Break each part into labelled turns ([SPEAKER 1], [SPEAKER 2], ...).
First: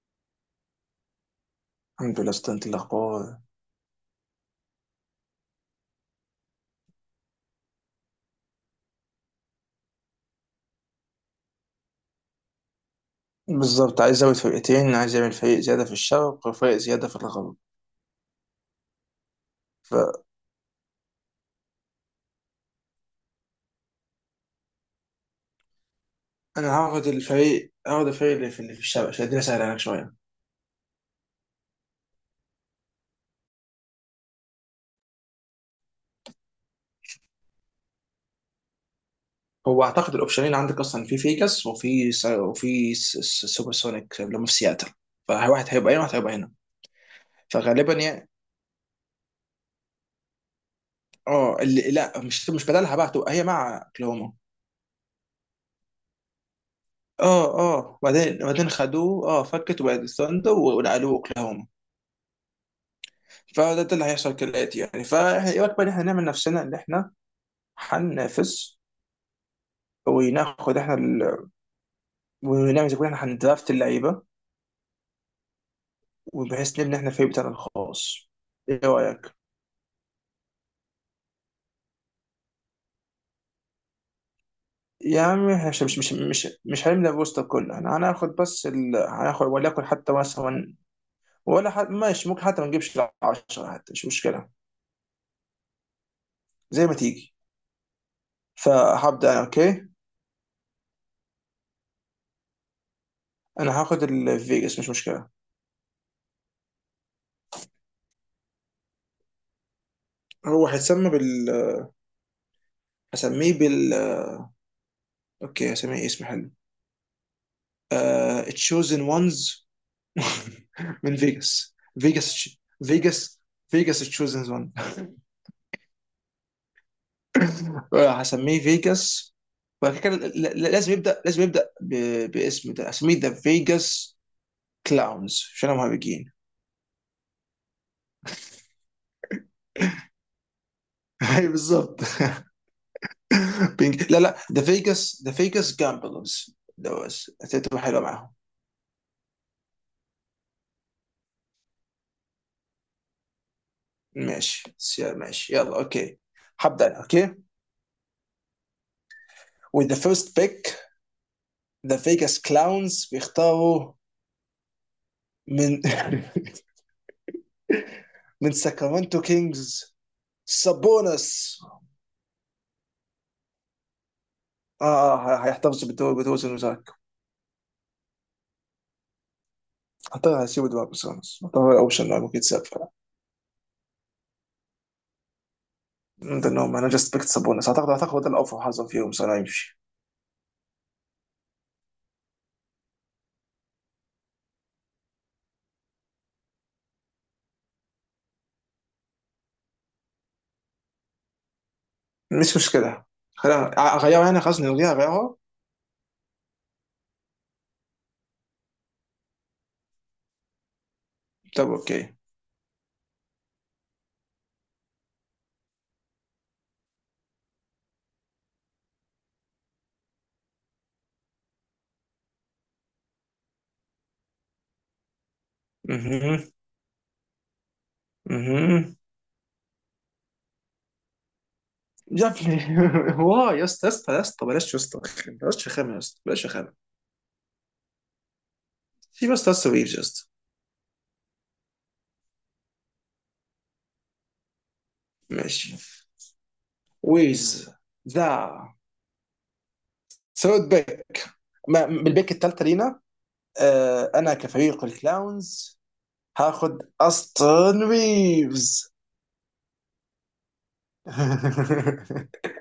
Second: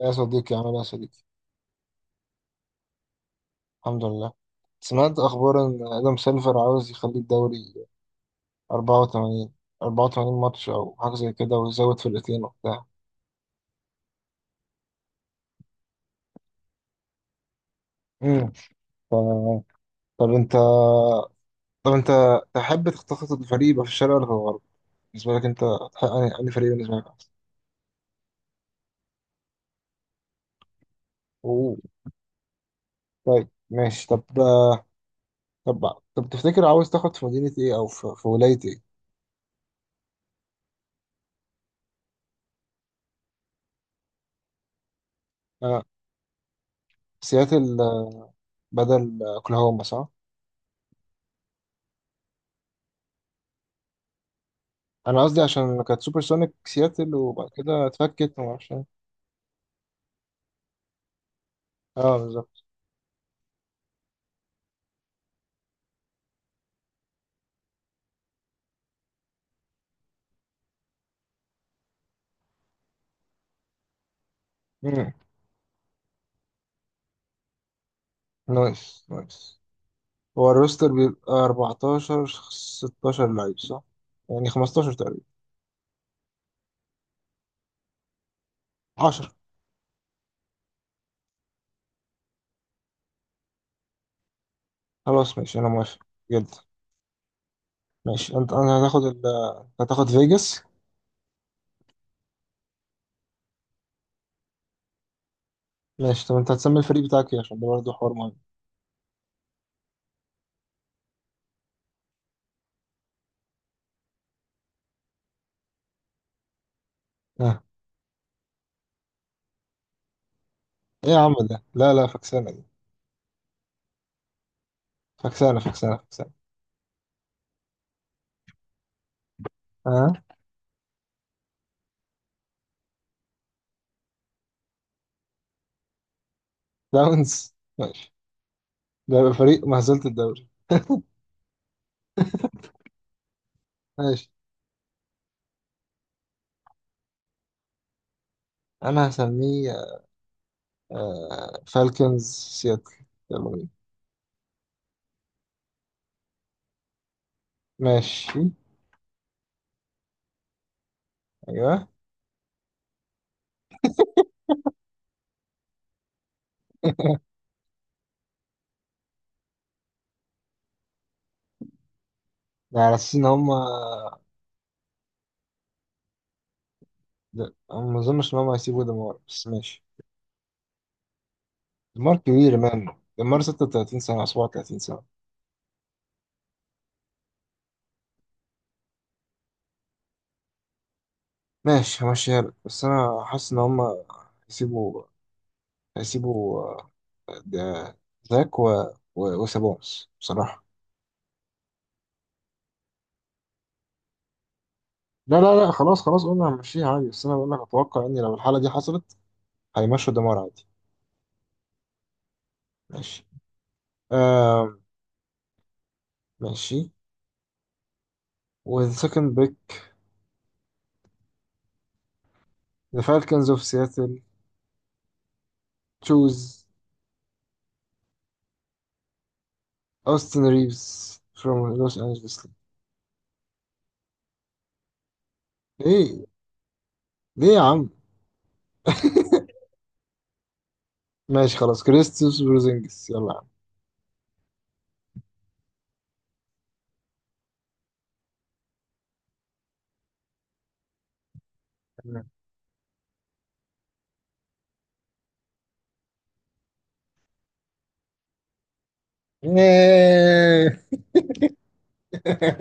[SPEAKER 1] يا صديقي عامل ايه يا صديقي؟
[SPEAKER 2] الحمد لله اسطى. انت الاخبار؟
[SPEAKER 1] الحمد لله. سمعت اخبار ان ادم سيلفر عاوز يخلي الدوري 84 84 ماتش او حاجه زي كده ويزود فرقتين وبتاع.
[SPEAKER 2] بالظبط، عايز ازود فرقتين، عايز اعمل فريق زياده في الشرق وفريق زياده في الغرب.
[SPEAKER 1] امم
[SPEAKER 2] فانا
[SPEAKER 1] طب انت طب انت تحب تخطط الفريق يبقى في الشرق ولا في الغرب؟ بالنسبه لك انت هتحقق أنهي فريق بالنسبه لك
[SPEAKER 2] هاخد
[SPEAKER 1] احسن؟
[SPEAKER 2] الفريق هاخد الفريق اللي في الشرق عشان الدنيا سهله عليك شويه.
[SPEAKER 1] أوه. طيب ماشي، طب تفتكر عاوز تاخد في مدينه ايه او في ولايه ايه؟
[SPEAKER 2] هو اعتقد الاوبشنين عندك اصلا في فيجاس سوبر سونيك اللي هم في سياتل، فواحد
[SPEAKER 1] آه.
[SPEAKER 2] هيبقى هنا وواحد هيبقى هنا،
[SPEAKER 1] سياتل
[SPEAKER 2] فغالبا يعني.
[SPEAKER 1] بدل اوكلاهوما صح؟
[SPEAKER 2] اه اللي لا، مش بدلها بقى، هتبقى هي مع اوكلاهوما.
[SPEAKER 1] انا قصدي عشان كانت سوبر سونيك سياتل
[SPEAKER 2] اه
[SPEAKER 1] وبعد كده
[SPEAKER 2] اه،
[SPEAKER 1] اتفكت
[SPEAKER 2] وبعدين
[SPEAKER 1] وما
[SPEAKER 2] وبعدين
[SPEAKER 1] اعرفش إيه.
[SPEAKER 2] خدوه اه، فكت، وبعدين ثاندر ونقلوه اوكلاهوما.
[SPEAKER 1] اه بالظبط.
[SPEAKER 2] فده ده اللي هيحصل كالآتي يعني. فاحنا ايه بقى، إن احنا نعمل نفسنا ان احنا هننافس وناخد احنا ال... ونعمل زي ما احنا هندرافت اللعيبه،
[SPEAKER 1] مم.
[SPEAKER 2] وبحيث نبني احنا الفريق بتاعنا الخاص. ايه
[SPEAKER 1] نايس
[SPEAKER 2] رايك؟
[SPEAKER 1] نايس. هو الروستر بيبقى 14 16 لعيب صح؟ يعني 15
[SPEAKER 2] يا
[SPEAKER 1] تقريبا.
[SPEAKER 2] عم احنا مش هنبني الروستر كله، احنا هناخد بس ال...
[SPEAKER 1] 10.
[SPEAKER 2] هناخد وليكن حتى مثلا ولا حد ماشي، ممكن حتى ما نجيبش 10 حتى مش مشكله،
[SPEAKER 1] خلاص ماشي انا موافق جدا.
[SPEAKER 2] زي ما تيجي.
[SPEAKER 1] ماشي انت، انا هتاخد ال،
[SPEAKER 2] فهبدا انا اوكي.
[SPEAKER 1] هتاخد فيجاس.
[SPEAKER 2] انا هاخد الفيجاس مش مشكله.
[SPEAKER 1] ماشي طب انت هتسمي الفريق بتاعك ايه، عشان ده برضه حوار مهم؟
[SPEAKER 2] هو هيتسمى بال، هسميه بال، اوكي هسميه اسم حلو:
[SPEAKER 1] اه.
[SPEAKER 2] تشوزن وانز
[SPEAKER 1] ايه
[SPEAKER 2] من
[SPEAKER 1] يا عم ده؟
[SPEAKER 2] فيجاس.
[SPEAKER 1] لا لا، فكسانة
[SPEAKER 2] فيجاس
[SPEAKER 1] دي.
[SPEAKER 2] فيجاس فيجاس تشوزن وان.
[SPEAKER 1] فكسانة فكسانة فكسانة.
[SPEAKER 2] هسميه فيجاس، وبعد
[SPEAKER 1] اه،
[SPEAKER 2] كده لازم يبدا، لازم يبدا باسم، ده هسميه ذا فيجاس كلاونز عشان هم هابجين.
[SPEAKER 1] داونز ماشي. ده يبقى فريق مهزلة الدوري.
[SPEAKER 2] اي بالظبط لا
[SPEAKER 1] ماشي.
[SPEAKER 2] لا، ذا فيجاس، ذا فيجاس جامبلرز ده بس هتبقى حلوه معاهم.
[SPEAKER 1] انا هسميه فالكنز سياتل. يلا بينا.
[SPEAKER 2] ماشي ماشي يلا اوكي. هبدا انا اوكي
[SPEAKER 1] ماشي.
[SPEAKER 2] with the first pick.
[SPEAKER 1] ايوه.
[SPEAKER 2] the Vegas Clowns بيختاروا من من ساكرامنتو كينجز: سابونس.
[SPEAKER 1] ده على اساس ان هم.
[SPEAKER 2] اه، هيحتفظ بالدوري بتوزن وزاك.
[SPEAKER 1] أنا ما اظنش ان هم هيسيبوا ديمار، بس ماشي.
[SPEAKER 2] اعتقد هيسيبوا دماغ بسونس، اعتقد الاوبشن
[SPEAKER 1] ديمار
[SPEAKER 2] اللي ممكن
[SPEAKER 1] كبير
[SPEAKER 2] يتساب
[SPEAKER 1] مان، ديمار 36 سنة 37 سنة.
[SPEAKER 2] انهم انا جاست بيكت سابونس، اعتقد اعتقد ده الافضل حظا فيهم سنة يمشي.
[SPEAKER 1] ماشي همشيها لك، بس انا حاسس ان هم هيسيبوا هيسيبوا ده- زاك وسابونس بصراحة.
[SPEAKER 2] مش مشكله، خلينا اغيرها يعني، خلاص نلغيها غيرها.
[SPEAKER 1] لا لا لا، خلاص خلاص قلنا هنمشيها عادي، بس انا بقول لك اتوقع ان لو الحالة دي حصلت هيمشوا ديمار عادي.
[SPEAKER 2] طب اوكي.
[SPEAKER 1] ماشي. آه. ماشي. والسكند بيك ذا فالكنز اوف سياتل
[SPEAKER 2] اها.
[SPEAKER 1] تشوز
[SPEAKER 2] اها.
[SPEAKER 1] اوستن ريفز from Los
[SPEAKER 2] يا
[SPEAKER 1] Angeles.
[SPEAKER 2] ابني واي، يا اسطى يا اسطى يا اسطى بلاش، يا اسطى بلاش رخامه، يا اسطى
[SPEAKER 1] ليه؟
[SPEAKER 2] بلاش رخامه.
[SPEAKER 1] ليه يا عم؟
[SPEAKER 2] في بس تاسو ريفز يا اسطى.
[SPEAKER 1] ماشي خلاص، كريستوس بروزينجس، يلا يا عم.
[SPEAKER 2] ماشي، ويز ذا سوت بيك،
[SPEAKER 1] تمام.
[SPEAKER 2] بالبيك الثالثه لينا. آه، انا كفريق الكلاونز هاخد استون ريفز.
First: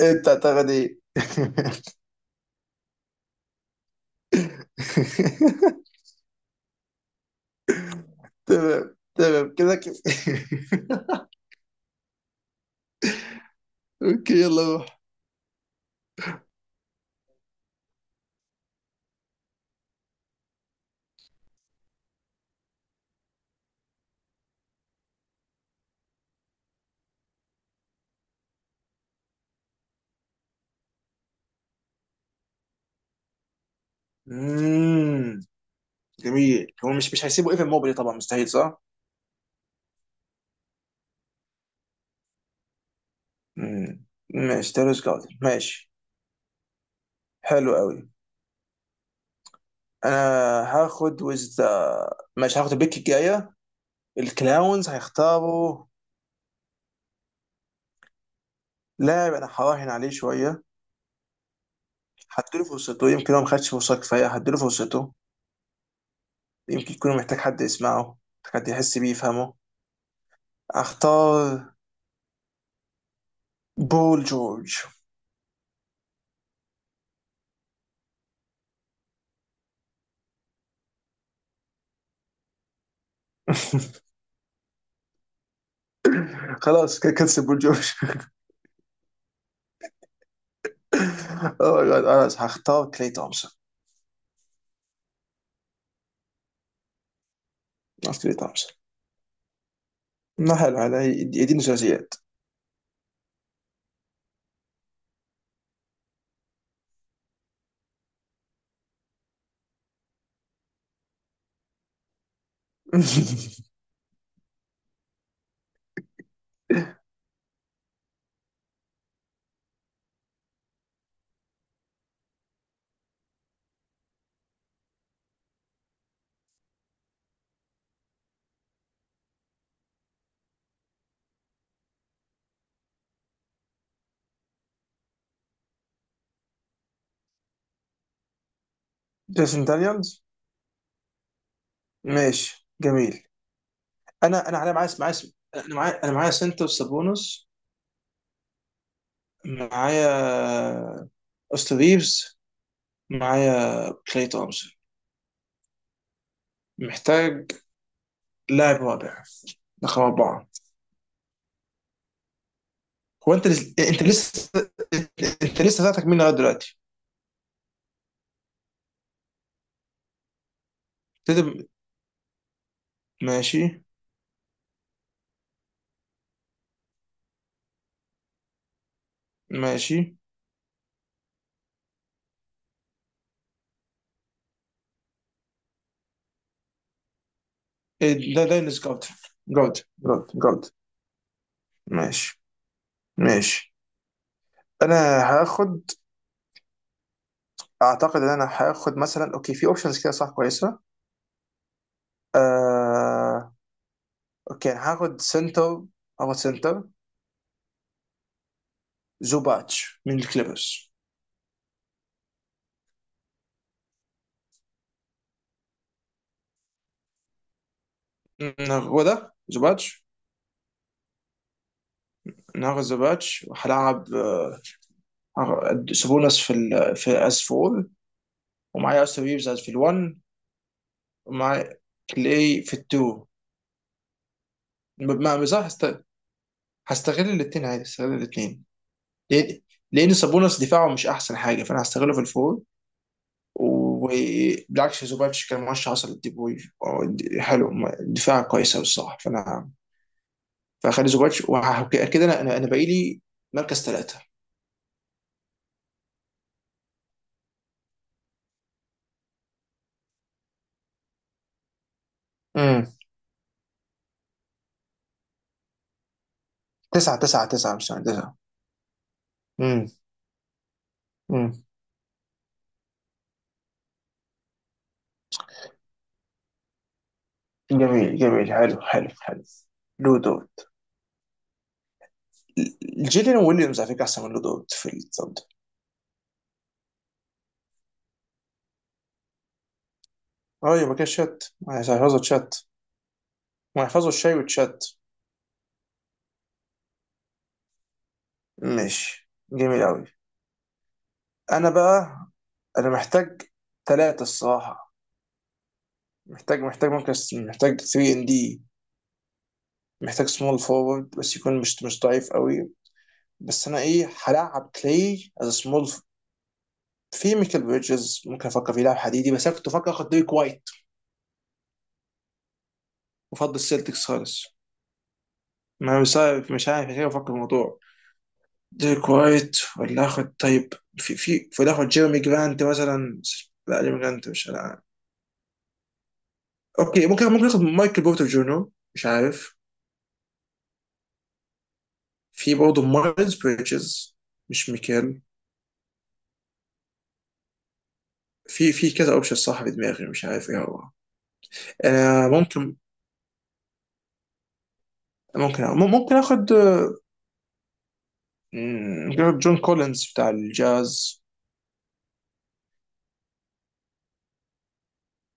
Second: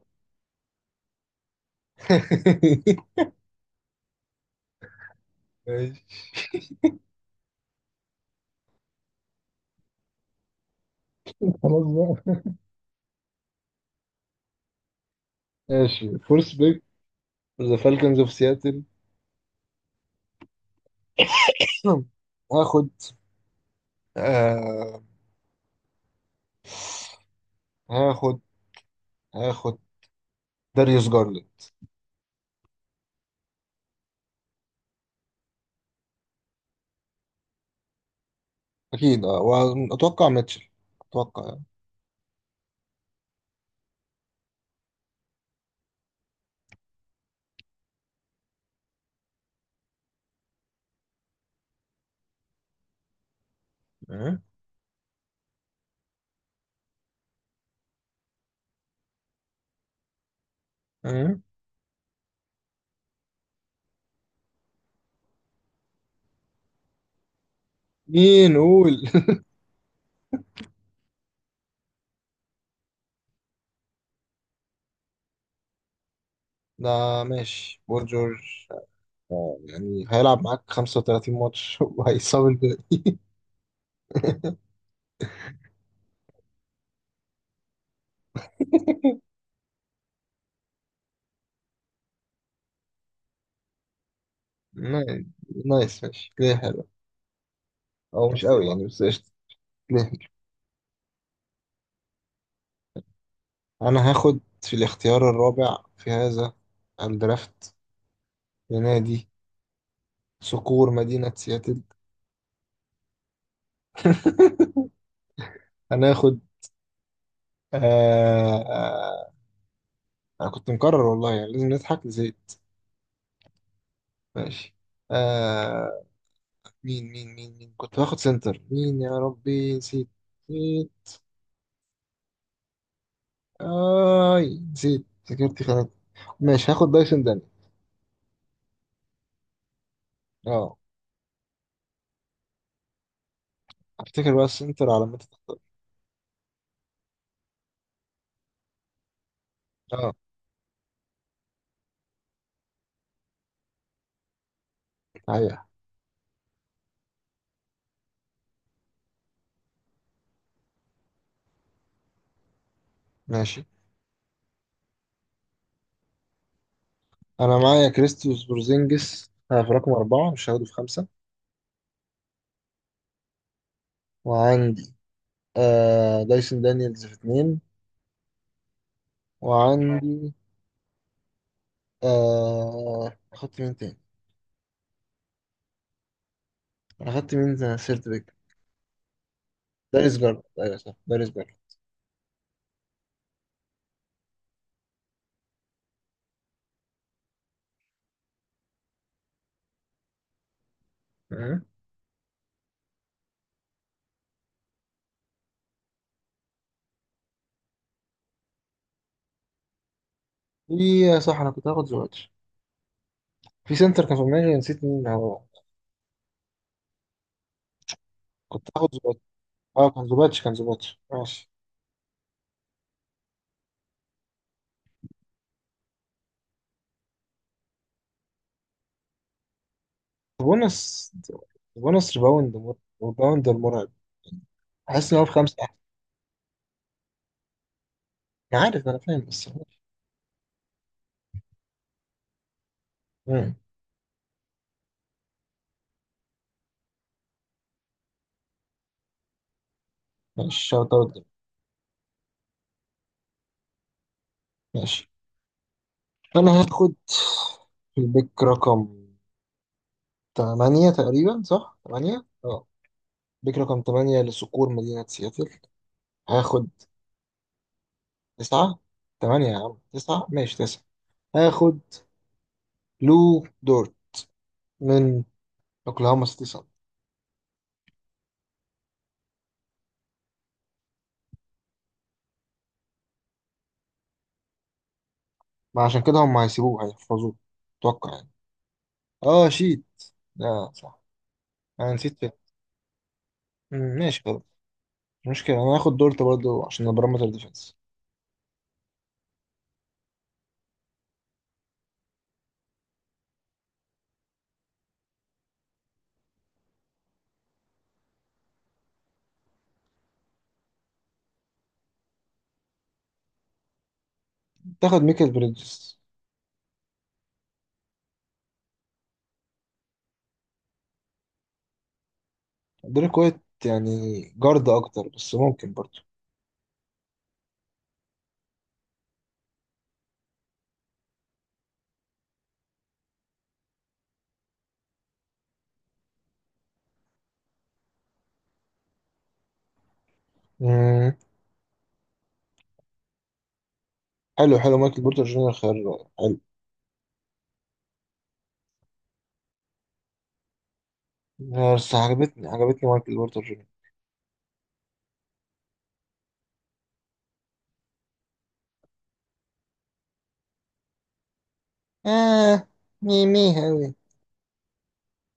[SPEAKER 2] انت تعتقد ايه؟
[SPEAKER 1] ماشي.
[SPEAKER 2] تمام تمام كده كده.
[SPEAKER 1] خلاص بقى.
[SPEAKER 2] اوكي يلا روح.
[SPEAKER 1] ماشي، فورس بيك ذا فالكنز اوف سياتل هاخد، آه هاخد هاخد داريوس جارلاند.
[SPEAKER 2] مم، جميل. هو مش هيسيبوا ايفن موبلي طبعا، مستحيل صح؟
[SPEAKER 1] اكيد اه. واتوقع ميتشل، اتوقع يعني.
[SPEAKER 2] مم. ماشي تيرس جاردن ماشي، حلو قوي. انا هاخد وذ، ماشي هاخد البيك الجايه.
[SPEAKER 1] أه؟
[SPEAKER 2] الكلاونز هيختاروا لاعب انا هراهن عليه شويه،
[SPEAKER 1] أه؟
[SPEAKER 2] هديله فرصته، يمكن هو ما خدش فرصه كفايه، هديله فرصته، يمكن يكون محتاج حد يسمعه،
[SPEAKER 1] مين
[SPEAKER 2] محتاج حد يحس
[SPEAKER 1] قول؟
[SPEAKER 2] بيه يفهمه. اختار بول جورج.
[SPEAKER 1] ده، ماشي بول جورج. آه، يعني هيلعب معاك 35 ماتش وهيصاب الباقي.
[SPEAKER 2] خلاص كنسل بول جورج. اوه ماي جاد، خلاص هختار كلي تومسون.
[SPEAKER 1] نايس. نايس ماشي كده حلو.
[SPEAKER 2] اختار
[SPEAKER 1] او
[SPEAKER 2] كلي
[SPEAKER 1] مش قوي
[SPEAKER 2] تومسون.
[SPEAKER 1] يعني، بس قشطة. ليه؟
[SPEAKER 2] ما حلو حلو، يديني ثلاثيات.
[SPEAKER 1] انا هاخد في الاختيار الرابع في هذا الدرافت لنادي صقور مدينة سياتل. انا هاخد، آه آه انا كنت مكرر والله، يعني لازم نضحك زيت. ماشي. آه. مين كنت هاخد سنتر، مين يا ربي نسيت. نسيت. اي نسيت، ذاكرتي خانت. ماشي هاخد دايسون داني.
[SPEAKER 2] جيسون دانيالز
[SPEAKER 1] اه.
[SPEAKER 2] ماشي جميل.
[SPEAKER 1] افتكر بقى
[SPEAKER 2] انا على معايا
[SPEAKER 1] السنتر على
[SPEAKER 2] معايا
[SPEAKER 1] ما تختار.
[SPEAKER 2] انا معايا، انا معايا سنتر سابونس، معايا
[SPEAKER 1] اه.
[SPEAKER 2] أوستن ريفز، معايا كلاي تومسون.
[SPEAKER 1] صحيح.
[SPEAKER 2] محتاج لاعب رابع، رقم أربعة. هو
[SPEAKER 1] ماشي،
[SPEAKER 2] أنت لسه، أنت لسه ذاتك مين لغاية دلوقتي؟
[SPEAKER 1] انا معايا كريستوس بورزينجس، آه، في رقم أربعة، مش هاخده في خمسة.
[SPEAKER 2] تدم... ماشي.
[SPEAKER 1] وعندي آه دايسون دانييلز في اتنين.
[SPEAKER 2] ماشي.
[SPEAKER 1] وعندي، آه، أخدت مين تاني؟ أنا أخدت مين سيرت بيك؟
[SPEAKER 2] إيه، ده داينس جود، جود
[SPEAKER 1] داريس
[SPEAKER 2] جود
[SPEAKER 1] جارد،
[SPEAKER 2] جود.
[SPEAKER 1] أيوة صح داريس جارد.
[SPEAKER 2] ماشي. ماشي. أنا هاخد، أعتقد إن أنا هاخد مثلا، أوكي في أوبشنز كده صح كويسة.
[SPEAKER 1] آه.
[SPEAKER 2] آه... أوكي أنا هاخد سنتر، هاخد سنتر زوباتش من الكليبرز.
[SPEAKER 1] في آه، صح، أنا كنت هاخد زوباتش في سنتر، كان في دماغي نسيت مين هو. كنت هاخد
[SPEAKER 2] هو ده
[SPEAKER 1] زوباتش. أه
[SPEAKER 2] زوباتش.
[SPEAKER 1] كان زوباتش كان زوباتش ماشي.
[SPEAKER 2] النهارده ذا باتش، وهلعب آه، سابونس في ال في اس 4، ومعايا اوستن ريفز في ال1،
[SPEAKER 1] بونس.
[SPEAKER 2] ومعايا
[SPEAKER 1] بونس ريباوند
[SPEAKER 2] كلاي في ال2.
[SPEAKER 1] ريباوند المرعب. حاسس إن هو في خمسة
[SPEAKER 2] صح.
[SPEAKER 1] أحسن.
[SPEAKER 2] هستغل الاثنين عادي، هستغل
[SPEAKER 1] أنا
[SPEAKER 2] الاثنين.
[SPEAKER 1] عارف، أنا فاهم بس
[SPEAKER 2] لان
[SPEAKER 1] هو.
[SPEAKER 2] لأن سابونس دفاعه مش احسن حاجه، فانا هستغله في الفور.
[SPEAKER 1] مم.
[SPEAKER 2] وبالعكس زوباتش كان مرشح اصلا للديبوي، حلو، دفاع كويس قوي الصراحه، فانا
[SPEAKER 1] ماشي شوت
[SPEAKER 2] فاخلي
[SPEAKER 1] أوت.
[SPEAKER 2] زوباتش. وكده انا انا أنا باقي لي مركز ثلاثه.
[SPEAKER 1] ماشي، انا هاخد البيك رقم 8 تقريبا صح 8 اه.
[SPEAKER 2] امم،
[SPEAKER 1] بيك رقم 8 لصقور مدينة سياتل. هاخد
[SPEAKER 2] تسعه مش تسعه.
[SPEAKER 1] 9. 8 يا عم،
[SPEAKER 2] امم.
[SPEAKER 1] 9، ماشي 9. هاخد لو دورت من اوكلاهوما سيتي سان.
[SPEAKER 2] جميل جميل، حلو حلو. لو دوت جيلين ويليامز على فكره احسن من لو دوت في الطب ده.
[SPEAKER 1] ما عشان كده هم هيسيبوه هيحفظوه، اتوقع يعني. اه شيت. اه
[SPEAKER 2] اه يبقى
[SPEAKER 1] صح.
[SPEAKER 2] كده شات،
[SPEAKER 1] انا
[SPEAKER 2] هيحفظوا
[SPEAKER 1] نسيت فين.
[SPEAKER 2] تشات.
[SPEAKER 1] مم،
[SPEAKER 2] وهيحفظوا
[SPEAKER 1] ماشي
[SPEAKER 2] الشاي
[SPEAKER 1] خلاص.
[SPEAKER 2] وتشات.
[SPEAKER 1] مش مشكلة، انا هاخد دورت برضه عشان البارامتر ديفense.
[SPEAKER 2] ماشي جميل قوي. انا بقى انا محتاج ثلاثة الصراحة. محتاج مركز، محتاج 3 ان دي، محتاج سمول فورورد بس يكون مش ضعيف قوي. بس انا ايه، هلعب
[SPEAKER 1] تاخد ميكل
[SPEAKER 2] كلاي از سمول.
[SPEAKER 1] بريدجز.
[SPEAKER 2] في ميكل بريدجز ممكن افكر فيه، لاعب حديدي، بس انا كنت بفكر اخد ديريك وايت
[SPEAKER 1] دريك وايت
[SPEAKER 2] وافضل السلتكس
[SPEAKER 1] يعني
[SPEAKER 2] خالص.
[SPEAKER 1] جارد اكتر، بس ممكن
[SPEAKER 2] ما
[SPEAKER 1] برضه.
[SPEAKER 2] أنا مش عارف، مش عارف كيف افكر في الموضوع. ديريك وايت ولا اخد طيب، في ولا اخد جيرمي جرانت مثلا. لا جيرمي جرانت مش، انا عارف. اوكي ممكن، ممكن اخد مايكل بورتر جونو، مش عارف، في برضه مارز بريدجز.
[SPEAKER 1] حلو،
[SPEAKER 2] مش
[SPEAKER 1] حلو، مايكل
[SPEAKER 2] ميكيل.
[SPEAKER 1] بورتر جونيور خيار حلو.
[SPEAKER 2] في في كذا اوبشن صح في دماغي، مش عارف ايه هو.
[SPEAKER 1] بس
[SPEAKER 2] انا
[SPEAKER 1] عجبتني،
[SPEAKER 2] ممكن،
[SPEAKER 1] عجبتني مايكل بورتر جونيور.
[SPEAKER 2] ممكن اخد، مم، ممكن اخد جون كولينز بتاع الجاز.
[SPEAKER 1] آه ميمي أوي.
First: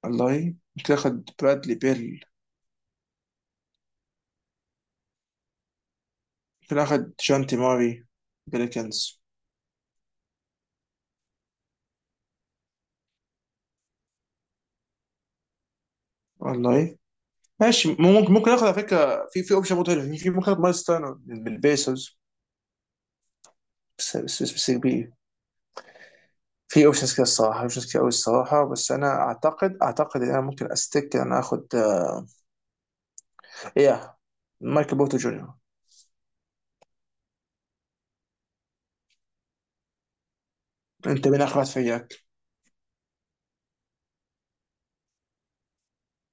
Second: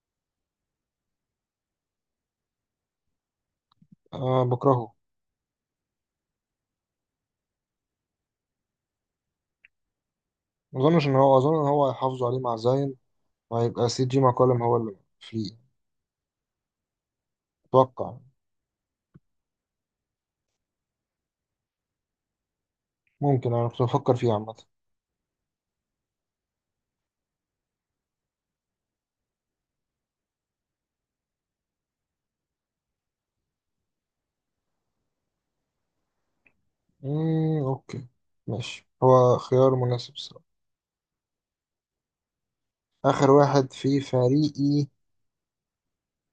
[SPEAKER 2] والله ممكن اخد برادلي بيل.
[SPEAKER 1] آه بكرهه.
[SPEAKER 2] ممكن اخد جونتي ماري بيليكنز.
[SPEAKER 1] ما أظنش إن هو، أظن إن هو هيحافظوا عليه مع زاين وهيبقى سي جي ماكولم هو اللي فري.
[SPEAKER 2] والله ماشي،
[SPEAKER 1] أتوقع.
[SPEAKER 2] ممكن ممكن اخد على فكره، في اوبشن برضه حلو. في ممكن اخد مايلز تيرنر بالبيسوس.
[SPEAKER 1] ممكن. أنا كنت بفكر
[SPEAKER 2] بس
[SPEAKER 1] فيه
[SPEAKER 2] بس بس,
[SPEAKER 1] عامة.
[SPEAKER 2] بس بي. في اوبشنز كده الصراحه، اوبشنز كده قوي الصراحه، بس انا اعتقد ان انا ممكن استك ان انا اخد آه، ايه، مايكل بورتو جونيور.
[SPEAKER 1] مم، أوكي. ماشي، هو خيار مناسب الصراحة.
[SPEAKER 2] انت مين اخر واحد في اياك؟
[SPEAKER 1] آخر واحد في فريقي،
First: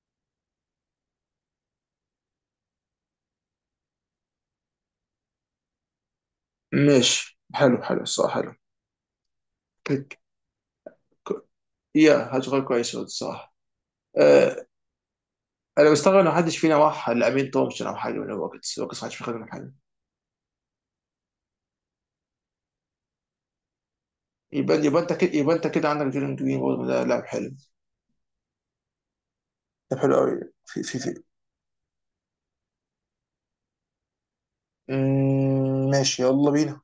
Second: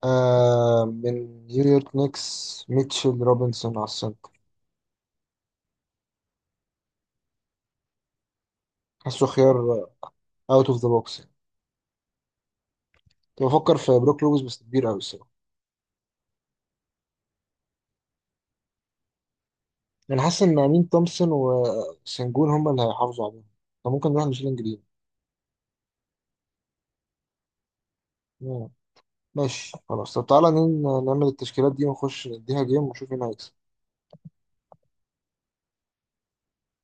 [SPEAKER 1] آه، من نيويورك نيكس ميتشل روبنسون على السنتر.
[SPEAKER 2] ماشي، حلو الصراحه حلو.
[SPEAKER 1] حاسه خيار
[SPEAKER 2] كليك.
[SPEAKER 1] أوت أوف ذا بوكس.
[SPEAKER 2] ك- يا هتغير كويس
[SPEAKER 1] كنت
[SPEAKER 2] الصراحه.
[SPEAKER 1] بفكر في بروك لوبيز بس
[SPEAKER 2] أه
[SPEAKER 1] كبير أوي الصراحة.
[SPEAKER 2] انا مستغرب ان محدش فينا راح لامين تومسون او حاجه. من الوقت محدش بيخدم حاجه.
[SPEAKER 1] انا حاسس ان امين تومسون وسنجون هم اللي هيحافظوا عليهم، فممكن نروح نشيلين
[SPEAKER 2] يبقى
[SPEAKER 1] جرين.
[SPEAKER 2] يبقى انت كده يبقى انت كده عندك جيرن جرين برضه، ده لاعب حلو.
[SPEAKER 1] مم. ماشي
[SPEAKER 2] لاعب
[SPEAKER 1] خلاص،
[SPEAKER 2] حلو
[SPEAKER 1] طب
[SPEAKER 2] قوي.
[SPEAKER 1] تعالى
[SPEAKER 2] في في في
[SPEAKER 1] نعمل التشكيلات دي ونخش نديها جيم ونشوف مين هيكسب.
[SPEAKER 2] أمم، ماشي يلا بينا.